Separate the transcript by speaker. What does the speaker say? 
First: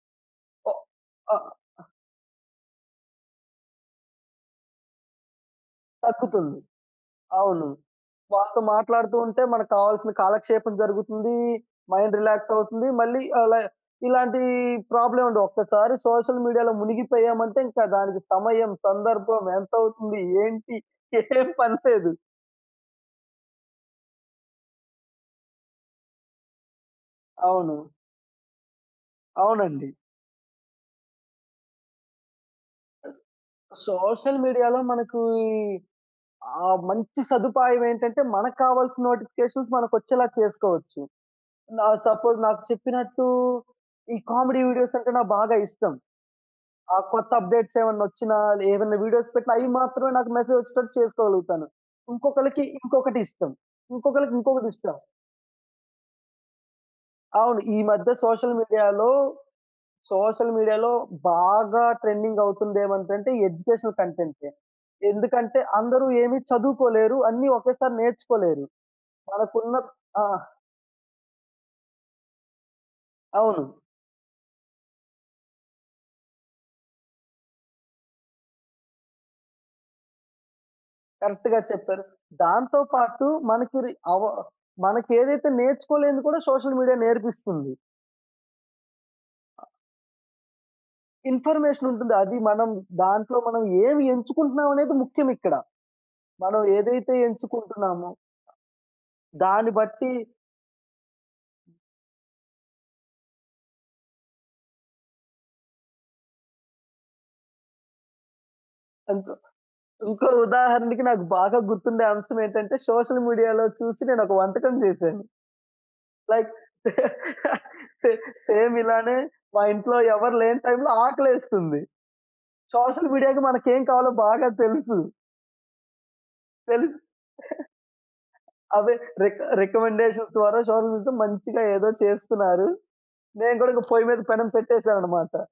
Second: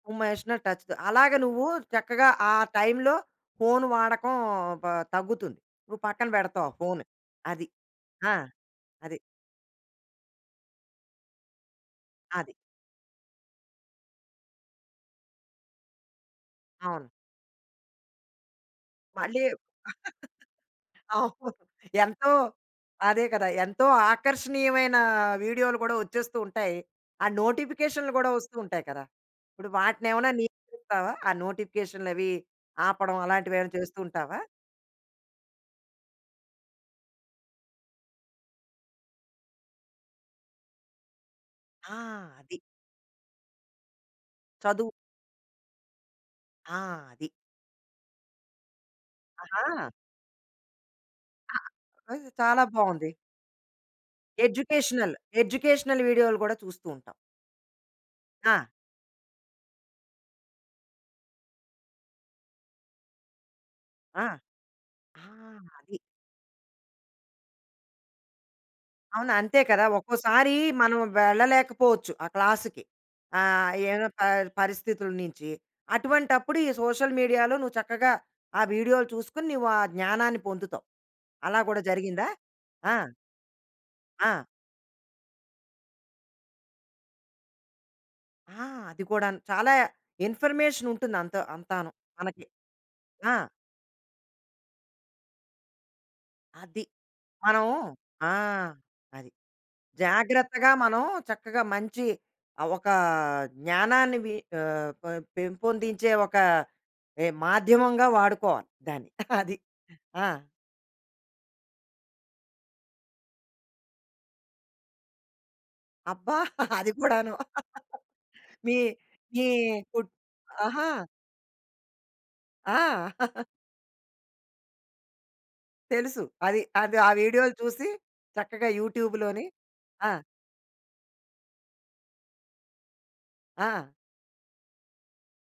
Speaker 1: [unintelligible]
Speaker 2: ఓహ్!
Speaker 1: Touch
Speaker 2: అ
Speaker 1: అలాగా, నువ్వు చక్కగా, ఆ టైమ్‌లో ఫోను వాడకం, బ తగ్గుతుంది. నువ్వు పక్కన
Speaker 2: తగ్గుతుంది.
Speaker 1: పెడతావు ఆ ఫోను. అది.
Speaker 2: అవును.
Speaker 1: ఆ!
Speaker 2: వాళ్ళతో మాట్లాడుతూ
Speaker 1: అది.
Speaker 2: ఉంటే, మనకు కావాల్సిన కాలక్షేపం జరుగుతుంది. మైండ్
Speaker 1: అది.
Speaker 2: రిలాక్స్ అవుతుంది. మళ్ళీ అలా ఇలాంటి ప్రాబ్లమే ఉండవు. ఒక్కసారి సోషల్ మీడియాలో
Speaker 1: అవును.
Speaker 2: మునిగిపోయాము అంటే, ఇంకా దానికి సమయం, సందర్భం,
Speaker 1: మళ్ళీ
Speaker 2: ఎంత అవుతుంది, ఏంటి? ఏం
Speaker 1: అవును.
Speaker 2: పని లేదు.
Speaker 1: ఎంతో అదే కదా! ఎంతో ఆకర్షణీయమైన వీడియోలు కూడా వచ్చేస్తూ ఉంటాయి. ఆ
Speaker 2: అవును.
Speaker 1: నోటిఫికేషన్‌లు కూడా వస్తూ ఉంటాయి కదా! ఇప్పుడు
Speaker 2: అవునండి.
Speaker 1: వాటిని ఏమైనా నియంత్రిస్తావా? ఆ నోటిఫికేషన్‌లు అవి ఆపడం అలాంటివి ఏమైనా చేస్తుంటావా?
Speaker 2: సోషల్ మీడియాలో, మనకీ ఆహ్, మంచి సదుపాయం ఏంటంటే, మనకు కావాల్సి నోటిఫికేషన్స్ మనకొచ్చేలా చేసుకోవచ్చు.
Speaker 1: ఆ!
Speaker 2: ఆహ్, సపోజ్
Speaker 1: అది.
Speaker 2: నాకు చెప్పినట్టు, ఈ కామెడీ
Speaker 1: చదువు.
Speaker 2: వీడియోస్ అంటే నాకు బాగా ఇష్టం.
Speaker 1: ఆ!
Speaker 2: ఆ
Speaker 1: అది.
Speaker 2: కొత్త అప్డేట్స్ ఏమైనా వోచ్చిన, ఏమైనా వీడియోస్ పెట్టిన, అయి
Speaker 1: ఆహా!
Speaker 2: మాత్రమే నాకు మెసేజ్ వచ్చేటట్టు చేసుకోగలుగుతాను.
Speaker 1: ఆ!
Speaker 2: ఇంకొకళ్ళకి
Speaker 1: చాలా బావుంది.
Speaker 2: ఇంకొకటి ఇష్టం, ఇంకొకళ్ళకి ఇంకొకటి ఇష్టం.
Speaker 1: ఎడ్యుకేషనల్, ఎడ్యుకేషనల్ వీడియోలు కూడా చూస్తుంటావు.
Speaker 2: అవును. ఈ మధ్య సోషల్
Speaker 1: ఆ!
Speaker 2: మీడియాలో, సోషల్ మీడియాలో బాగా ట్రెండింగ్ అవుతుంది ఏమంటంటే, ఎడ్యుకేషనల్
Speaker 1: ఆ!
Speaker 2: కంటెంటే.
Speaker 1: ఆ!
Speaker 2: ఎందుకంటే
Speaker 1: అది.
Speaker 2: అందరు ఏమి చదువుకోలేరు. అన్ని ఒకేసారి నేర్చుకోలేరు.
Speaker 1: అవును, అంతే
Speaker 2: మనకున్న
Speaker 1: కదా!
Speaker 2: ఆ!
Speaker 1: ఒక్కోసారి మనం వెళ్ళలేకపోవచ్చు ఆ క్లాస్‌కి.
Speaker 2: అవును.
Speaker 1: ఆహ్, ఏమైన పరి పరిస్థితుల నించి, అటువంటప్పుడు ఈ సోషల్ మీడియాలో నువ్వు చక్కగా ఆ వీడియోలు చూస్కోనీ, నీవు ఆ జ్ఞానాన్ని పొందుతావు.
Speaker 2: కరెక్ట్‌గా
Speaker 1: అలా కూడా
Speaker 2: చెప్పారు.
Speaker 1: జరిగిందా?
Speaker 2: దాంతో
Speaker 1: ఆ!
Speaker 2: పాటు మనకురి అవ
Speaker 1: ఆ!
Speaker 2: మనకెదైతే నేర్చుకోలేనిది కూడా సోషల్ మీడియా నేర్పిస్తుంది.
Speaker 1: ఆ! అది కూడాను, చాలా ఇన్ఫర్మేషన్ ఉంటుంది. అంత
Speaker 2: ఇన్ఫర్మేషన్
Speaker 1: అంతాను
Speaker 2: ఉంటుంది. అది
Speaker 1: మనకి.
Speaker 2: మనం
Speaker 1: ఆ!
Speaker 2: దాంట్లో, మనం ఏమి ఎంచుకుంటున్నాం అనేది ముఖ్యం ఇక్కడ. మనం
Speaker 1: అది,
Speaker 2: ఏదైతే
Speaker 1: మనం
Speaker 2: ఎంచుకుంటున్నామో
Speaker 1: ఆ! అది.
Speaker 2: దాని బట్టి
Speaker 1: జాగ్రత్తగా, మనం చక్కగా మంచి, ఒక జ్ఞానాన్ని మి ఆహ్, ప పెంపొందించే ఒక మాధ్యమంగా వాడుకోవాలి దాన్ని.
Speaker 2: ఇంకొ,
Speaker 1: అది. ఆ!
Speaker 2: ఇంకో ఉదాహరణకి, నాకు బాగా గుర్తుండే అంశం ఏంటంటే, సోషల్ మీడియాలో చూసి, నేను ఒక వంటకం చేశాను.
Speaker 1: అబ్బా!
Speaker 2: లైక్
Speaker 1: అది కూడాను
Speaker 2: సె సేమ్
Speaker 1: మీ
Speaker 2: ఇలానే
Speaker 1: మీ
Speaker 2: మా ఇంట్లో
Speaker 1: గుడ్
Speaker 2: ఎవరు లేని
Speaker 1: ఆహా!
Speaker 2: టైమ్‌లో ఆకలెస్తుంది.
Speaker 1: ఆ!
Speaker 2: సోషల్ మీడియాకి మనకెం కావాలో బాగా తెలుసు.
Speaker 1: తెలుసు. అది, అది
Speaker 2: తెలుసు.
Speaker 1: ఆ వీడియోలు చూసి చక్కగా
Speaker 2: అవే, రిక్
Speaker 1: యూట్యూబ్‌లోని. ఆ!
Speaker 2: రికమెండేషన్ ద్వారా సోషల్ [unintelligible] మంచిగా ఏదో చేస్తున్నారు. నేను కూడా
Speaker 1: ఆ!
Speaker 2: ఇంక పొయ్యి మీద పెనం పెట్టేసానన్నమాట.